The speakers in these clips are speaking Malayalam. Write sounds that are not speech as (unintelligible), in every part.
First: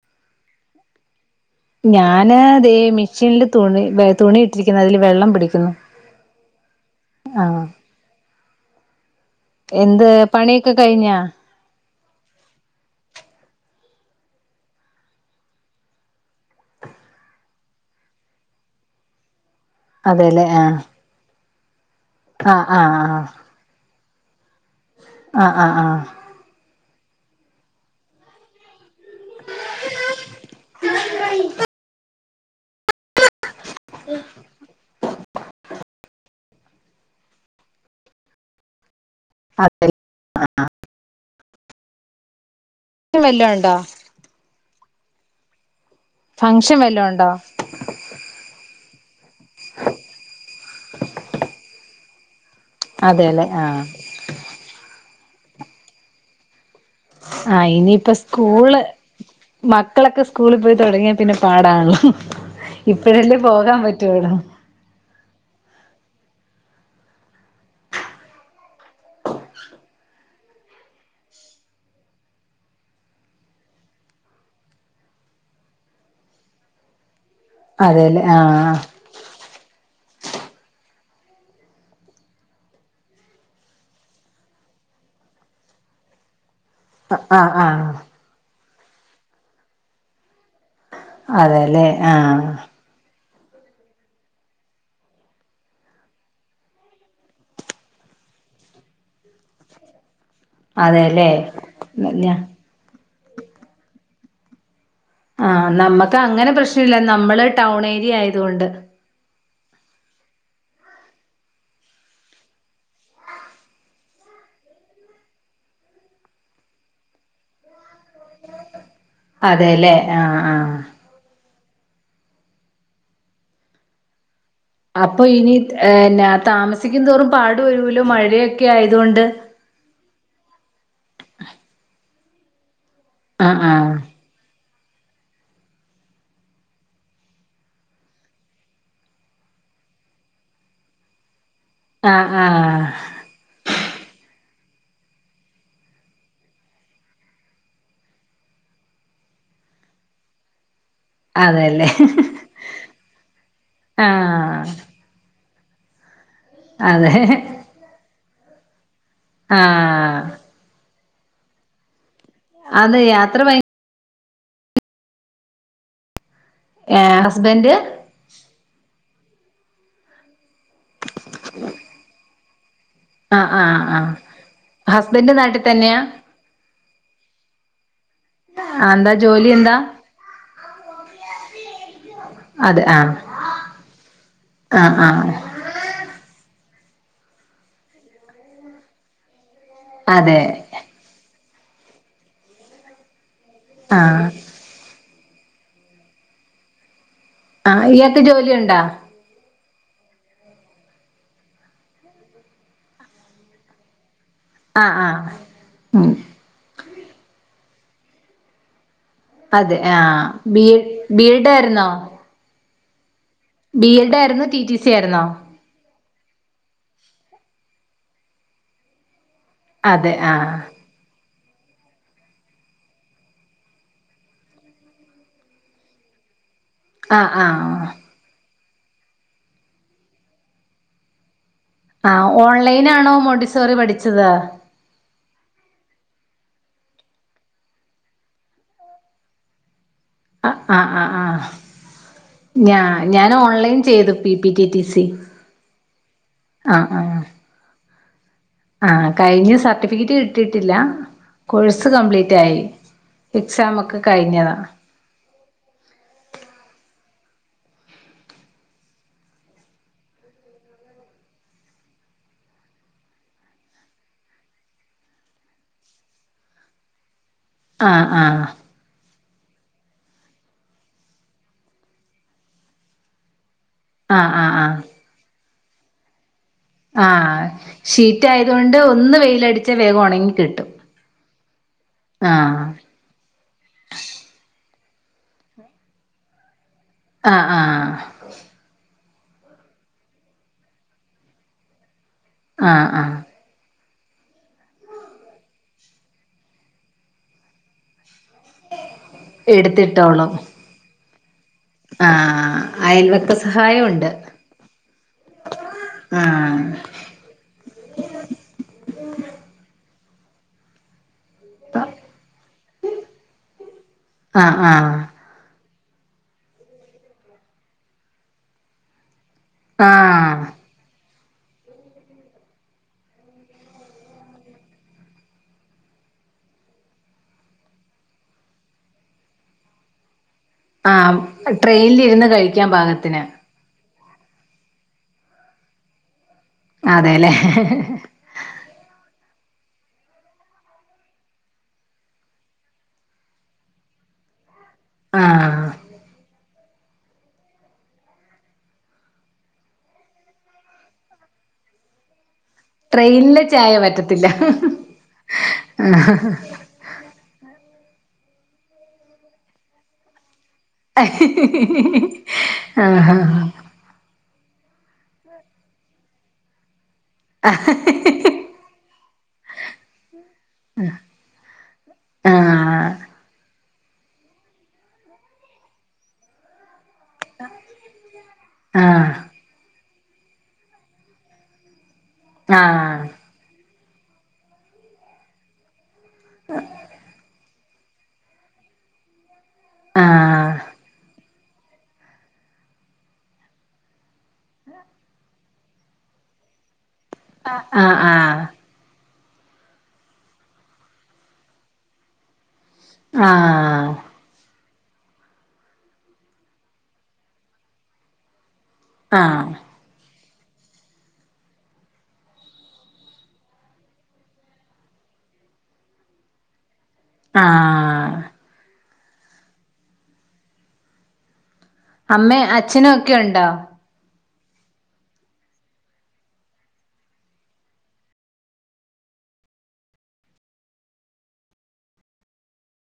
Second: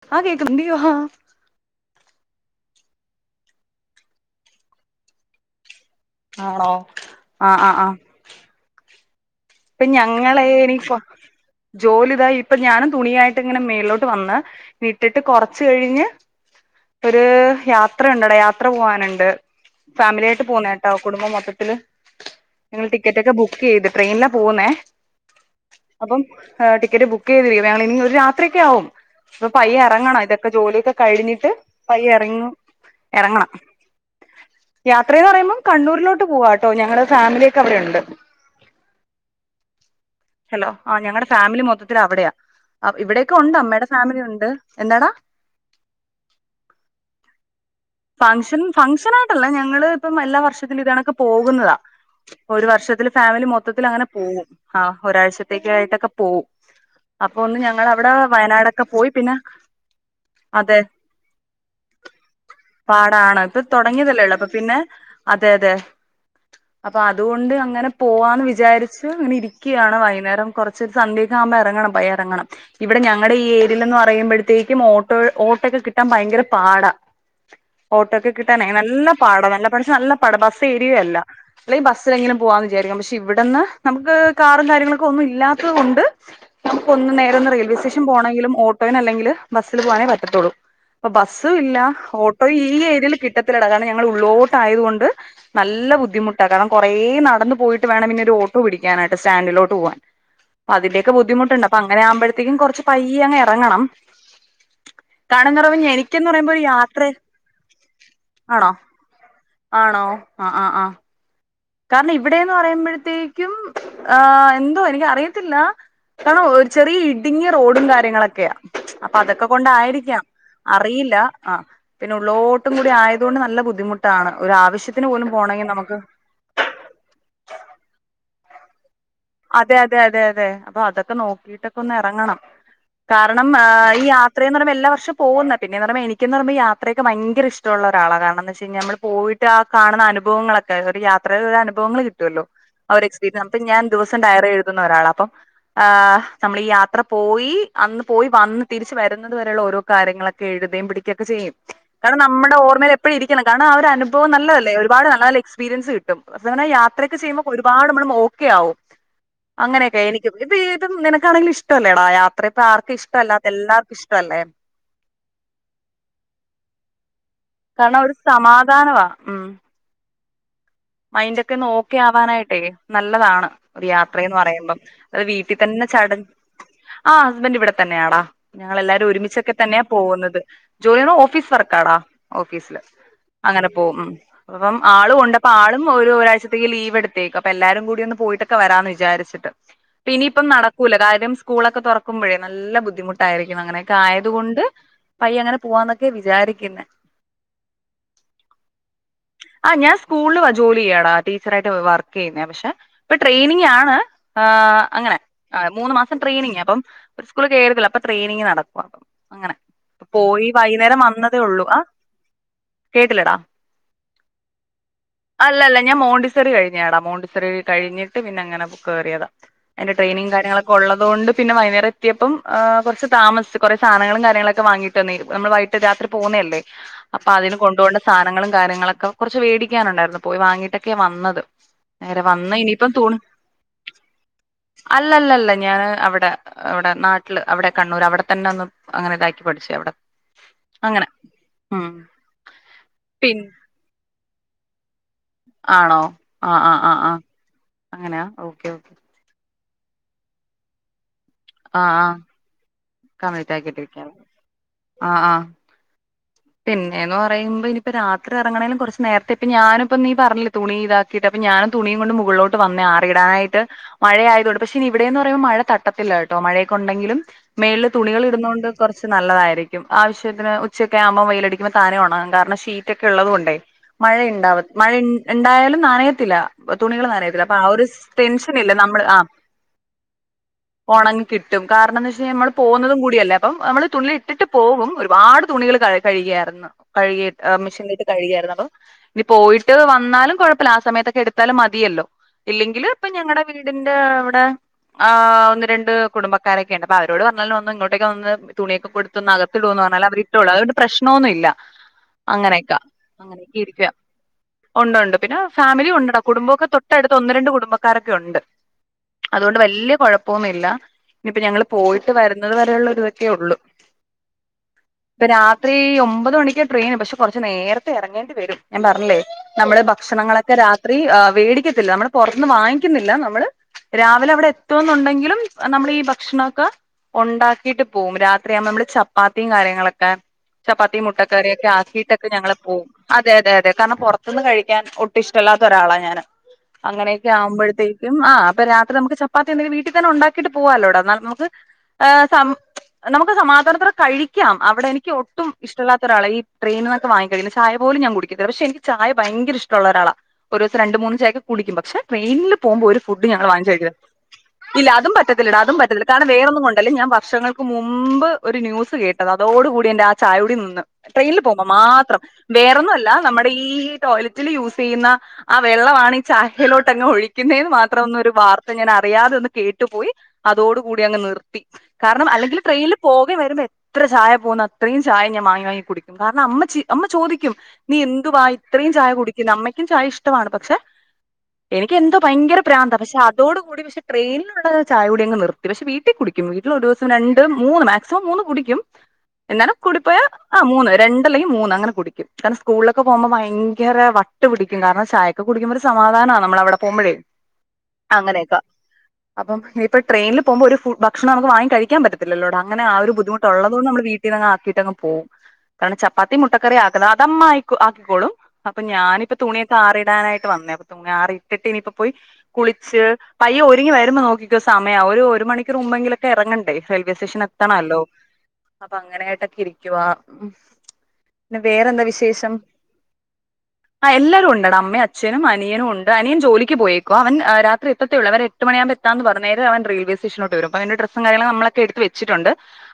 (unintelligible) ന്നെതേ മെഷീനില് തുണി തുണിയിട്ടിരിക്കുന്ന അതില് വെള്ളം പിടിക്കുന്നു ആണോ ആഹ് ആഹ് ആഹ് ഇപ്പൊ എന്ത് ഞങ്ങളെ പണിയൊക്കെ എനി കഴിഞ്ഞാ ജോലിതാ ഇപ്പൊ ഞാനും തുണിയായിട്ട് ഇങ്ങനെ മേളിലോട്ട് വന്ന് വിട്ടിട്ട് കൊറച്ച് കഴിഞ്ഞ് ഒരു യാത്രുണ്ട്ട യാത്ര പോവാനുണ്ട് ഫാമിലിയായിട്ടു അതെല്ലേ ആഹ് പോന്നയാട്ടോ കുടുംബം മൊത്തത്തില് ആഹ് ഞങ്ങള് ആഹ് ടിക്കറ്റ് ആഹ് ഒക്കെ ബുക്ക് ചെയ്ത് ട്രെയിനില പോന്നേ ആഹ് ആഹ് ആഹ് അപ്പം ടിക്കറ്റ് ബുക്ക് ചെയ്തിരിക്ക വ ഇനി ഒരു രാത്രിയൊക്കെ ആവും അപ്പ പയ്യ എറങ്ങണം ഇതൊക്കെ ജോലിയൊക്കെ കഴിഞ്ഞിട്ട് പയ്യ എ റങ്ങി എറങ്ങണം യാ ത്രന്ന് പറയുമ്പോ കണ്ണൂരിലോട്ട് പോവാട്ടോ ഞങ്ങളുടെ ഫാമിലിയക്കെ അവിടേണ്ട് അതെ ഹലോ ആ ഞങ്ങളുടെ ഫാമിലി മൊത്തത്തിൽ അവിടെയാ ഇവിടെക്കെ വല്ലോം ഉണ്ട് ഉണ്ടോ അമ്മേടെ ഫാമിലി ഉണ്ട് എന്താടാ? ഫങ്ഷൻ വല്ലോ ഉണ്ടോ? ഫങ്ഷൻ ആയിട്ടല്ല ഞങ്ങള് ഇപ്പം എല്ലാ വർഷത്തിലും ഇതണൊക്കെ പോകുന്നതാ ഒരു വർഷത്തില് അതെല്ലെ ഫാമിലി ആഹ് മൊത്തത്തിൽ അങ്ങനെ പോവും ആ ഒരാഴ്ചത്തേക്കായിട്ടൊക്കെ പോകും അപ്പൊ ഒന്ന് ആഹ് ഇനിയിപ്പ ഞങ്ങളവിടെ സ്കൂള് വയനാടൊക്കെ പോയി പിന്നെ മക്കളൊക്കെ സ്കൂളിൽ പോയി അതെ തുടങ്ങിയാൽ പിന്നെ പാടാണല്ലോ ഇപ്പഴല്ലേ പാടാണ് ഇപ്പൊ പോകാൻ തുടങ്ങിയതല്ലേ പറ്റുള്ളൂ ഉള്ളൂ അപ്പൊ പിന്നെ അതെ അതെ. അപ്പൊ അതുകൊണ്ട് അങ്ങനെ പോവാന്ന് വിചാരി ച്ച് ഇങ്ങനെ ഇരിക്കാണ് കുറച്ചൊ സന്ധ്യ ഒക്കെ ആവുമ്പോ ഇറങ്ങണം പയ്യേറങ്ങണം ഇവിടെ ഞങ്ങളുടെ ഈ ഏരിയൽ ന്ന് പറയുമ്പോഴത്തേക്കുംഓട്ടോയു ഓട്ടക്കെ കിട്ടാൻ ഭയങ്കര പാടാ. ഓട്ടോ അതെല്ലേ ഒക്കെ കിട്ടാനെ ആഹ് നല്ല പാടാ നല്ല പഠിച്ച നല്ല പട ബസ് ഏരിയല്ല അല്ലെങ്കി ബസ്സിലെങ്കിലും പോവാന്ന് വിചാരിക്കാം പക്ഷെ ഇവിടന്ന് നമുക്ക് കാറും കാര്യങ്ങളൊക്കെ ഒന്നും ഇല്ലാത്തത് കൊണ്ട് നമുക്ക് ഒന്ന് നേരന്ന് ആഹ് റെയിൽവേ ആഹ് സ്റ്റേഷൻ പോകണങ്കിലും ഓ ഓട്ടോന അല്ലെങ്കിൽ ബസ്സിൽ പോകാനേ പറ്റത്തുള്ളൂ അപ്പൊ ബസ്സും ഇല്ല അതെല്ലേ ആഹ് ഓട്ടോ ഈ ഏരിയേൽ കിട്ടാ ത്തിലട കാരണം ഞങ്ങൾ ഉള്ളോട്ട് ആയതുകൊണ്ട് നല്ല ബുദ്ധിമുട്ടാണ് കാരണം കുറേ നടന്നു പോയിട്ട് വേണം പിന്നെരു ഓ ട്ടോ പിടിക്കാനായിട്ട് സ്റ്റൻഡിലോട്ട് പോവാൻ അതിന്റൊക്കെ അതെല്ലേ ബുദ്ധിമുണ്ട് അങ്ങനെ ഞാ ആവുമ്പോഴത്തക്കും കുറച്ച് പൈ യ്യെ അങ്ങ് ഇറങ്ങണം. ആഹ് കാണുന്നറവ നമ്മക്ക് എനിക്കന്ന് അങ്ങനെ പറയുമ്പോ ഒരു പ്രശ്നല്ല യാത്രയ നമ്മള് ടൗൺ ഏരിയ ആയതുകൊണ്ട് ആണോ? ആണോ? ആഹ ആഹ ആഹ. കാരണം ഇവിടെന്ന് പറയുമ്പോഴത്തേക്കും ആ എന്തോ എനിക്ക അറിയത്തില്ല. കാരണം ഒരു ചെറിയ ഇടുങ്ങിയ റോഡും കാ ര്യങ്ങളൊക്കെയാ അപ്പൊ അതൊക്കെ അതെല്ലേ കൊണ്ടായിരിക്കാം ആഹ് ആഹ് അറിയില്ല ആ. പിന്നെ ഉള്ളോട്ടും കൂടി ആയത്കൊണ്ട് നല്ല ബുദ്ധിമുട്ടാണ്. ഒരു ആവശ്യത്തിന് അപ്പൊ പോലും പോണമെങ്കിൽ നമുക്ക് ഇനിന്ന താമസിക്കുന്തോറും പാടു വരുലോ മഴയൊക്കെ ആയ അതെ അതെ അതെ അതെ അപ്പൊ അതൊക്കെ നോക്കിട്ടൊക്കെ ഒന്ന് ഇറങ്ങണം. കാരണം ആഹ് ആഹ് ഈ യാത്രയന്ന് പറയ്മ്പോ എല്ലാ (unintelligible) പോവുന്ന പിന്നെപറയുന്ന എനികെന്ന് പറയ്മ്പോ ഈ യാത്രയക്കെ ഭയങ്കര ഇഷ്ടുള്ളരാളാണ് കാരണം ന്ത് വെച്ച് കഴിഞ്ഞാൽ നമ്മളീ പോയിട്ടാ കാണുന്ന അനുഭവങ്ങളൊക്കെ ഒരു യാത്ര അനുഭവങ്ങൾ ആഹ് കിട്ടുമല്ലോ ആഹ് ആ ഒരു എക്സ്പീരിയൻസ് പ്പൊ ഞാ ദിവസം ഡയറി എഴുതുന്ന ഒരാളാ അപ്പം ആ നമ്മൾ ഈ യാത്ര പോയി അന്ന് പോയി വന്ന് തിരിച്ച് വരുന്നത് വരെയുള്ള ഓരോ കാര്യങ്ങളൊക്കെ എഴുതീം പിടി ക്ക ഒക്കെ ചെയ്യും അതെല്ലേ കാരണം നമ്മുടെ ഓർമ്മയിൽ എപ്പോഴും ഇരിക്കണം കാരണം ആ ഒരു അനുഭവം ആഹ് നല്ലതല്ലേ ഒരുപാട് നല്ലല്ല എക്സ പീരിയൻസ് കിട്ടും ന്ന് പറഞ്ഞ അതെ യാത്രയക്കെ ചെയ്യുമ്പൾ ഒരുപാട് നമ്മള് ഓക്കെ ആവും. അങ്ങനെയൊക്കെ ആഹ് എനക്ക് ഇപ്പ ഇപ്പം നിനക്കാണെങ്കും ഇഷ്ടമല്ലേടാ യാ ത്രറിപ്പോ ആർക്കാ അത് യാത്ര ഇഷ്ടല്ലാതെ എ ഭയ ല്ലാർക്കും ഇഷ്ടല്ലേ. ഏഹ് ഹസ്ബൻഡ് കാരണം ഒരു സമാധാനവാ ഉം മൈൻന്ടൊക്കെ ഓക്കെ ആവാനായിട്ടേ നല്ലതാണ് ആഹ് ആഹ് ഒരു ആഹ് യാത്രന്ന് പറയുമ്പം അത് ഹസ്ബൻഡ് വീട്ടിൽ നാട്ടിൽ തന്നെ തന്നെയാ ചടച്ച് ആ ഹസ്‌ബൻഡ് ഇവിട തന്നെയാടാ ആഹ് ഞങ്ങളെല്ലാവരും എന്താ ജോലി ഒരുമിച്ചൊക്കെ എന്താ തന്നെയാ പോകുന്നത് ജോലിയണ ഓഫീസ് വർക്കടാ. അതെ ഓഫീസില് ആഹ് അങ്ങനെ പോവും മ്മ്ഹ് അപ്പം ആഹ് ആള് ആഹ് കൊണ്ട ആളും ഒരു ഒരാഴ്ചത്തേക്ക് ലീവ്ടുത്തേക്ക അപ്പ എല്ലരും കൂടി ഒന്ന് പോയിട്ടൊക്കെ വരാമന്ന് വിചാരിച്ചിട്ട്. പിന്നെ അതെ ഇനിപ്പം നടക്കൂല കാര്യം സ്കൂളൊക്കെ തുറക്കുമ്പോഴേ നല്ല ബുദ്ധിമു ട്ടായിരിക്ക അങ്ങനെയൊക്കെ ആഹ് ആയത കൊണ്ട് പയ്യങ്ങനെ പോവാന്നൊക്കെ വിചാരിക്കുന്ന. ആഹ ഇയാക്കെ ജോലിുണ്ടാ? ആ ഞാ സ്കൂളില് ജോലി ചെയ്യാടാ ടീച്ചറായിട്ട് വർക്ക് ചെയ്യുന്നേ പക്ഷെ ഇപ്പൊ ട്രെയിനിങ്ങാണ്. ആ് ആഹ് അങ്ങനെ ആഹ് അ മൂന്ന് ഉം മാസം ട്രെയിനിങ് അപ്പം ഒരു സ്കൂള കേറിയതല്ലേ അപ്പൊ ട്രെയിനിങ് നടക്ക അങ്ങനെ അതെ ആഹ് പോയി ബി എഡ് വൈകുന്നേരം ബി വന്നതേ എഡ് ഉള്ളൂ ആ ആയിരുന്നോ കേട്ടില്ലടാ. ബി എഡ് ആയിരുന്നോ ടി ടി സി ആയിരുന്നോ? അല്ലല്ല ഞാൻ മോണ്ടിസറി കഴിടഞടാ മോണ്ടിസറി കഴിഞ്ഞിട്ട് പിന്നെ അങ്ങനെ കയറിയതാ. അതിന്റെ അതെ ടെയിനിങ്ങും ആഹ് കാര്യങ്ങളൊക്കെ ഉള്ളത് കൊണ്ട് പിന്നെ വൈന്നെര അ എത്തിയപ്പം കുറച്ച് താമസിച്ചു കുറെ സാധനങ്ങളും കാര്യങ്ങളൊക്കെ വാങ്ങിട്ട് വന്നേ നമ്മൾ വൈകീട്ട് രാത്രി പോന്നതല്ലേ. അപ്പൊ ആഹ് അതിന് കൊണ്ടു ആഹ് പോണ്ടെ സാധനങ്ങളും കാര്യങ്ങളൊക്കെ കുറച്ച് വേടിക്കാനുണ്ടായിരുന്നു പോയി വാങ്ങിയിട്ടൊക്കെ വന്നത്. നേരെ ആഹ് വന്ന ഇനിയിപ്പം ഓൺലൈനാണോ തുണി മോണ്ടിസോറി പഠിച്ചത് അല്ലല്ല അല്ല ഞാന് അവിടെ. അവിടെ നാട്ടില് അവിടെ കണ്ണൂർ അവിടെ തന്നെ ഒന്ന് അങ്ങനെ ഇതാക്കി പഠിച്ചു അവിടെ ആഹ് ആഹ് അങ്ങനെ ആഹ് ആഹ് ഉം ഞാ ഞാൻ പിൻ ഓൺലൈൻ ചെയ്ത് പിന്നെ പി ടി ടി സി ആണോ ആ ആ ആ അങ്ങനാ ആ കഴിഞ്ഞ് സർട്ടിഫിക്കറ്റ് കിട്ടിട്ടില്ല ആ കോഴ്സ് ആ കംപ്ലീറ്റ് ആയി കമ്മ്യൂണിറ്റ് എക്സാം ഒക്കെ ആക്കിയിട്ടിരിക്കാ കഴിഞ്ഞതാ ആഹ് ആഹ് പിന്നേന്ന് പറയുമ്പം ഇനിയിപ്പ രാത്രി എറങ്ങെണേലും കൊറച്ച് നേര്ത്തെ ഇപ്പ ഞാനിപ്പം നീ പറഞ്ഞില്ലെ തുണി ഇതാക്കീട്ട് ഞാനാ തുണിയും കൊണ്ട് മുകൾലോട്ട് വന്നെയാ ആറിയിടാനായിട്ട് മഴയായതോണ്ട് പക്ഷെ നി ഇവിടേന്ന് പറയുമ്പോ മഴ തട്ടത്തില്ല കെട്ടോ മഴെയൊക്ക ഒണ്ടെങ്കിലും മേളില് ആഹ് തുണികള് ആഹ് ഇട്ന്നാേണ്ട് കാെർച്ച് നല്ലതായിരിക്കും ആവശ്യത്തിന് ഉച്ച നെ ആവുമ്പം വെയിലടിക്കുമ്പാെ താനെ ഒണെങ്ങും കാരണം ഷീറ്റാെക്കെ ഇള്ളത് കൊണ്ടേ മഴ ആഹ് ഇണ്ടാവ ആഹ് ആഹ് മഴ ഉ ഇ ഇണ്ടായാലും നനയത്തിലാ തുണികൾ ആഹ് നനയത്തില്ല. അപ്പൊ ആ ഒരു സ് ഷീറ്റ് ടെൻഷനില്ല ആയതുകൊണ്ട് നമ്മള് ഒന്ന് ആ. വെയിലടിച്ചാ വേഗം ഉണങ്ങി കിട്ടും ഒണെങ്ങി കിട്ടും കാരണംന്ന് വെച്ചയ്ഞ്ഞാ മ്മള് ആഹ് പോകുന്നതും കൂടിയല്ലേ അപ്പം നമ്മള് തുണില് ഇട്ടിട്ട് പോവും. ഒരുപാട് തുണികള് കഴി കഴികിയാര്ന്ന്. കഴികി ആഹ് ആഹ് മെഷീനിലട്ട് കഴികിയാര്ന്ന്. അപ്പം ഇനി പോയിട്ട് വന്നാലും കുഴപ്പല്ല. ആ സമയത്തൊക്കെ എടുത്താലും മതിയല്ലോ. ഇല്ലെങ്കില് ആഹ് ഇപ്പൊ ആഹ് ഞങ്ങളടെ വീടിൻ (unintelligible) വ്ടെ ആ ഒന്ന് രണ്ട് കുടുംബക്കാരൊക്കെണ്ട് അപ്പൊ അവരോട് പറഞ്ഞാലും ഒന്ന് ഇങ്ങോട്ടൊക്കെ വന്ന് തുണിയൊക്കെ പോയ്ട്ത്താെന്ന് അകത്തിടാേന്ന് പർഞ്ഞാൽ അവര് എടുത്തിട്ടോളും ഇത്രള്ളൂ അതോണ്ട് പ്രശ്‌നോന്നു ഇല്ല. ആഹ് അങ്ങനെയൊക്ക അയൽവക്ക അങ്ങനെയൊക്കെ സഹായം ഇരിക്കുകയാ ഉണ്ട് ഒണ്ട് ഒണ്ട് പിന്നെ ഫാമിലി ഉണ്ട്ടാ ആഹ് കുടുംബാെക്കെ തൊട്ടട്ത്ത് ഒന്ന് രണ്ട് കുടുംബക്കാരൊക്കെ ഉണ്ട് അതോണ്ട് വല്ല്യ കൊഴപ്പോംമില്ലാ ഇപ്പ ഞങ്ങൾ പോയിട്ട് വരുന്നത് വരെയുള്ള ഇതൊക്കെ യുള്ളു ആഹ് ആഹ് ഇപ്പ രാത്രീ ഒമ്പത് മണിക്കാ ട്രെയിന് പക്ഷെ കൊർച്ച് നേരത്തെ എറെങ്ങേണ്ടി വെരും ഞാൻ പർഞ്ഞില്ലേ നമ്മള് ആഹ് ഭക്ഷണങ്ങളെക്കെ രാത്രി ആഹ് വേടിക്കത്തില്ല നമ്മള് പാെറത്ത്ന്ന് വാങ്ങിക്ക്ന്നില്ല നമ്മള് രാവിലെ അവിടെ എത്തോന്നുണ്ടെങ്കിലും നമ്മളീ ഭക്ഷണാെക്ക ഒണ്ടാക്കീട്ട് പോകും രാത്രിയാവുമ്പം മ്മള് ചപ്പാത്തീം കാര്യങ്ങളൊക്കെ ചപ്പാത്തിയും ആഹ് മുട്ടക്കറിയൊക്കെ ട്രെയിനിലിരുന്ന് ആക്കിയിട്ടൊക്കെ ഞങ്ങൾ കഴിക്കാൻ പോവും. പാകത്തിന് അതെ അതെ അതെ കാര്ണം പൊറത്ത്ന്ന് കഴിക്കാൻ ഒട്ടും ഇഷ്ട്ടല്ലാത്ത ഒരാളാ ഞാന് അങ്ങനെയൊക്കെ അതെല്ലേ ആവുമ്പോഴത്തേക്കും ആ അപ്പൊ രാത്രി നമുക്ക് ചപ് അതെന്തിന് വീട്ടിത്തന്നെ ഉണ്ടാക്കിട്ട് പോവാലോട എന്നാൽ നമുക്ക് ആ സം മ്‌ച് നമുക്ക് സമാദാനത്തോടെ കഴിക്കാം അവിടെ എനിക്ക് ഒട്ടും ആഹ് ഇഷ്ടല്ലാത്ത ഒരാളെ ഈ ട്രെയിന് വാർക്ക്‌ വാങ്ങി ചായ പോലും ഞാൻ കുടിക്കത്തില്ല പക്ഷെ എനിക്ക് ചായ ഭയര ഇഷ്ടമുള്ളൊരാളാ ഒരൂസം രണ്ട് മൂന്ന് ചായകെ കുടിക്കും പക്ഷെ ട്രെയിൻല് പോവുമ്പം ഒര് ഫുഡ്ഡും ട്രെയിനിലെ ഞങ്ങൾ വാങ്ങിച്ച് ചായ കഴിക്കില്ല പറ്റത്തില്ല ഇല്ല അതും പറ്റത്തില്ലെടാ അതും പറ്റത്തില്ല കാരണം വേറൊന്നും കൊണ്ടല്ലേ ഞാൻ വർഷങ്ങൾക് ക് മുമ്പ് ഒരു ന്യൂസ് കേട്ടതാ അതോടുകൂടി എന്റെ ആ ചായ കു മ്‌ന്ന്. ആഹ് ട്രെയിനിൽ പോകുമ്പോ മാത്രം വേറൊന്നും അല്ല ആഹ് നമ്മുടെ ഈ ടോയ്ലറ്റ് ഇതില് യൂസെയ്യ്ന്ന ആ വെള്ളമാണ് ഈ ചായയിലോ ങ് ഒഴിക്കുന്നേന്ന് മാത്രം ഒന്ന് ഒരു വാർത്ത ഞാൻ അറിയാതെന്ന് കേട്ടുപോയി അതോടുകൂടി അങ്ങ് നിർത്തി. കാര്ണം അല്ലെങ്കില് ട്രെയിനിൽ പോകേ വര്മ്പെ ത്രെ ചായക പോവുന്ന അത്രീം ചായ ഞാൻ വാങ്ങി വാങ്ങി കുടിക്കും കാര്ണം അമ്മ ചീ അമ്മ ചോദിക്കും നീ എ ന്തുവാ ഇത്രീം ചായ ആഹ് കുടിക്കുന്നെ അമ്മയ്ക്കും ചായ ഇഷ്ടവാണ് പക്ഷെ എനി ക്കെന്താേ ഭയങ്കര പ്രാന്താ ആഹ് പക്ഷെ അതോട് കൂടി പക്ഷെ ട്രെയിൻല്ള്ളെ ചായ കുടി അങ്ങ് നിർത്തി പക്ഷെ വീ ട്ടി കുടിക്കും വീട്ടിലൊരൂസം രണ്ട് മൂന്ന് മാക്സിമം മൂന്ന് കുടിക്കും എന്നാലും കൂടിപ്പോയാ ആഹ് മൂന്ന് രണ്ടല്ലെങ്കി മൂന്ന് അങ്ങെനെ കുടിക്കും കാര്ണം സ്കൂൾലൊക്കെ പോകുമ്പം ഭയെങ്കെരെ വട്ട് പിടിക്കും കാരണം ചായൊക്കെ കുടിക്കുമ്പൊര് സമാ സമാധാനാ നമ്മള് അവിടെ പോവുമ്പഴേ ആഹ് ആഹ് അങ്ങനെയൊക്കെ അപ്പം ഇപ്പൊ ട്രൈനില് പോകുമ്പോ ഒരു ഫു ഭക്ഷണം നമുക്ക് വാങ്ങി കഴിക്കാൻപറ്റത്തില്ലല്ലോടാ അങ്ങനെ ആ ഒരു ബുദ്ധിമുട്ട് ഉള്ളതുകൊണ്ട് നമ്മൾ വീട്ടിന്ന് അങ് ആക്കിട്ട് അങ്ങ് ഓ അത് ചപ്പാത്തിം മുട്ടക്കറി ആക്കലാ അതമ്മ ആയിക് ആക്കിക്കോളും. അപ്പൊ ആഹ് ഞാനിപ്പോ ആഹ് തുണിയൊക്കെ ആറിടാനായി വന്നെ (unintelligible) ആറിട്ടിട്ടിനിപ്പോ പോയി കുളിച്ച് പയ്യെ ഒരുങ്ങി വരുമ്പോ നോക്കിക്കൊ സമയാവും ഒരു ഒര് ഒരു മണിക്കൂർമുമ്പെങ്കിലൊക്കെ എറങ്ങണ്ടേ റെയിൽവേസ്റ്റേഷൻ എത്തണല്ലോ. ആഹ് അപ്പൊ അങ്ങനെയായിട്ടൊക്കെരിക്കുവാ. ഹും മച്ച് പിന്നെ അമ്മേ വേറെന്താവിശേഷം അച്ഛനും ഒക്കെ ഉണ്ടോ ആഎല്ലാ ഉണ്ട്ടാ അമ്മെഅച്ഛനുംഅനിയനുംഉണ്ട് അനിയൻജോലിക്ക്പോയേക്കുവാ അവൻ രാത്രിഎത്തേുള്ളൂ അവര്എട്ട് മണിയാമ്പോഎത്താന്ന് പറഞ്ഞു നേരെഅവൻ റെയിൽവേസെഷോനോട്ട് വുരും പ്പൊഅതിന്റെ ഡ്രസ്സുംകാര്യങ്ങള് നമ്മളക്കെഎടുത്ത് വച്ചിട്ടുണ്ട്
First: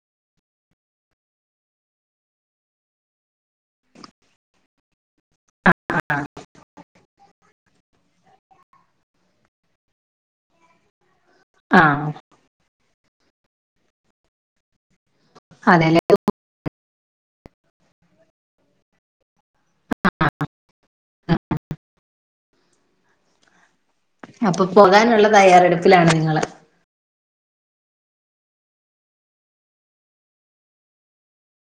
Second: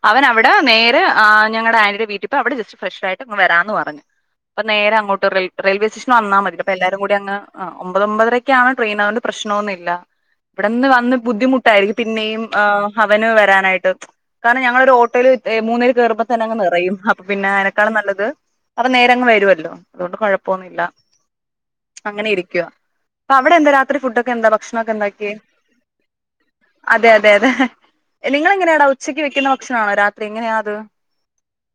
അവൻഅവിടെ നേരെആ ഞങ്ങളുടെ ആന്റിയുടെവീട്ടിപ്പൊ അവിടെജസ്റ്റ് ഫ്രഷ്ആയിട്ട്ങ് വരാന്ന്പറഞ്ഞു അപ്പൊനേരെ അങ്ങോട്ട്‌ റെൽറെയിൽവേ സ്റ്റേഷന് വന്നാമതിലെ അപ്പഎല്ലാ കൂടിഅങ് അ ഒമ്പത് ഒമ്പതരക്കാണ് ട്രെയിന് അതൊണ്ട് പ്രശ്നൊന്നുല്ല ഇവിടെന്ന് വന്ന് ബുദ്ധിമുട്ടായിരിക്കും ആഹ് പിന്നെയും ഹ അവന് വരാനായിട്ട് കാരണംഞങ്ങളൊരു ഓ ട്ടോയിൽ മൂന്നെര് അതെല്ലേ കയറുമ്പോതെന്നങ്ങ് നിറയും അപ്പൊപിന്നെ അയനെക്കാളും നല്ലത് അപ്പനേരങ്ങ് വരുവല്ലോ അതുകൊണ്ട് കൊഴപ്പൊന്നുല്ല അങ്ങനെ ഇരിക്കുവാ അപ്പൊഅവിടെ എന്തരാ ഫുഡോക്കെഎന്താ അപ്പൊ പോകാനുള്ള ഭക്ഷണൊക്കെന്താക്കി തയ്യാറെടുപ്പിലാണ് നിങ്ങള് അതെഅതെ അതെഅതെ നിങ്ങളഎങ്ങനെയാടാ ഉച്ചക്ക് വെക്കുന്ന ഭക്ഷണണോ രാത്രി എങ്ങനെയാഅത്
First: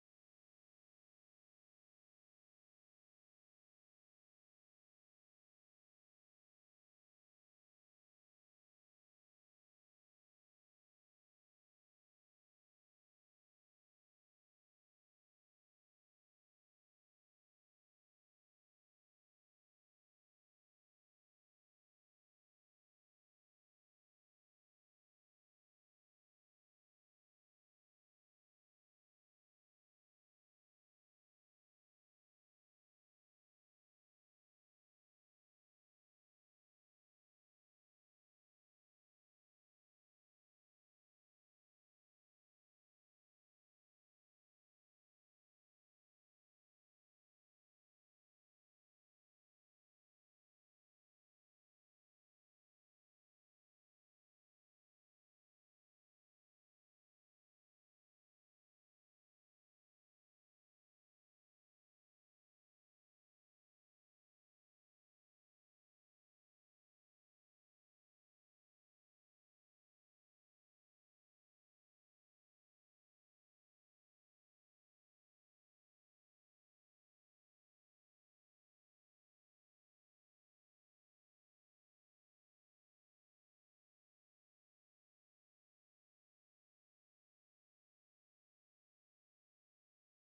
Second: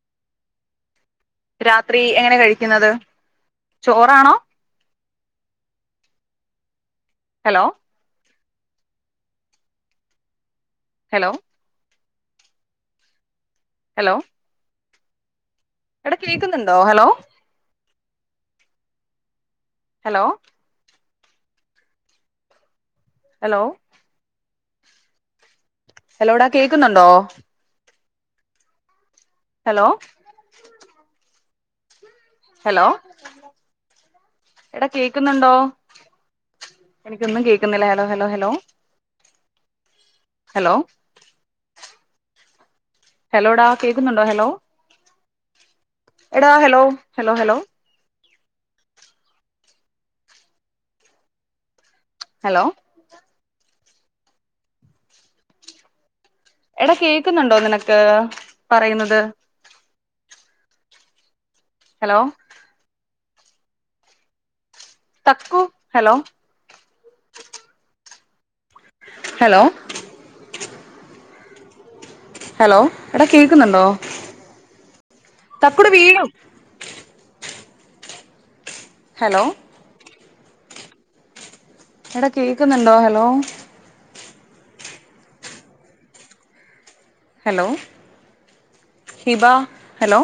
(inaudible) രാത്രിഎങ്ങനെ കഴിക്കുന്നത്ചോറാണോ? (inaudible) ഹലോ ഹലോ ഹലോ എടകേൾക്കുന്നുണ്ടോ ഹലോ ഹലോ ഹലോ ഹലോടാ കേക്കുന്നുണ്ടോ? ഹലോ ഹലോ എടാ കേക്കുന്നുണ്ടോ? എനിക്കൊന്നുംകേക്കുന്നില്ല ഹലോഹലോഹലോ ഹലോ ഹലോടാ കേൾക്കുന്നുണ്ടോഹലോ എടാ ഹലോ ഹലോഹലോ ഹലൊ എടാകേക്കുന്നുണ്ടോ നിനക്ക്പറയുന്നത്? ഹലോ തക്കു ഹലോ ഹലോ ഹലോ എടാകേൾക്കുന്നുണ്ടോ തക്കുടു വീഴും ഹലോ എടാകേക്കുന്നുണ്ടോ ഹലോ ഹലോ ഹിബ ഹലോ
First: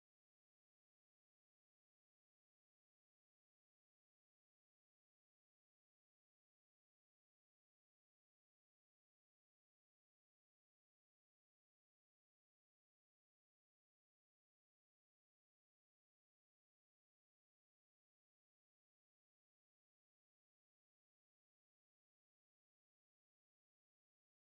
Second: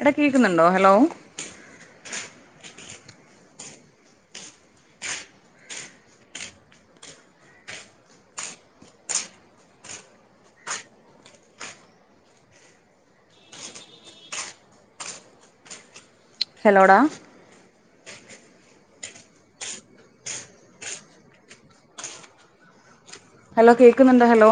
എടാകേക്കുന്നുണ്ടോ ഹലോ ഹലോടാ ഹലോകേൾക്കുന്നുണ്ടോ ഹലോ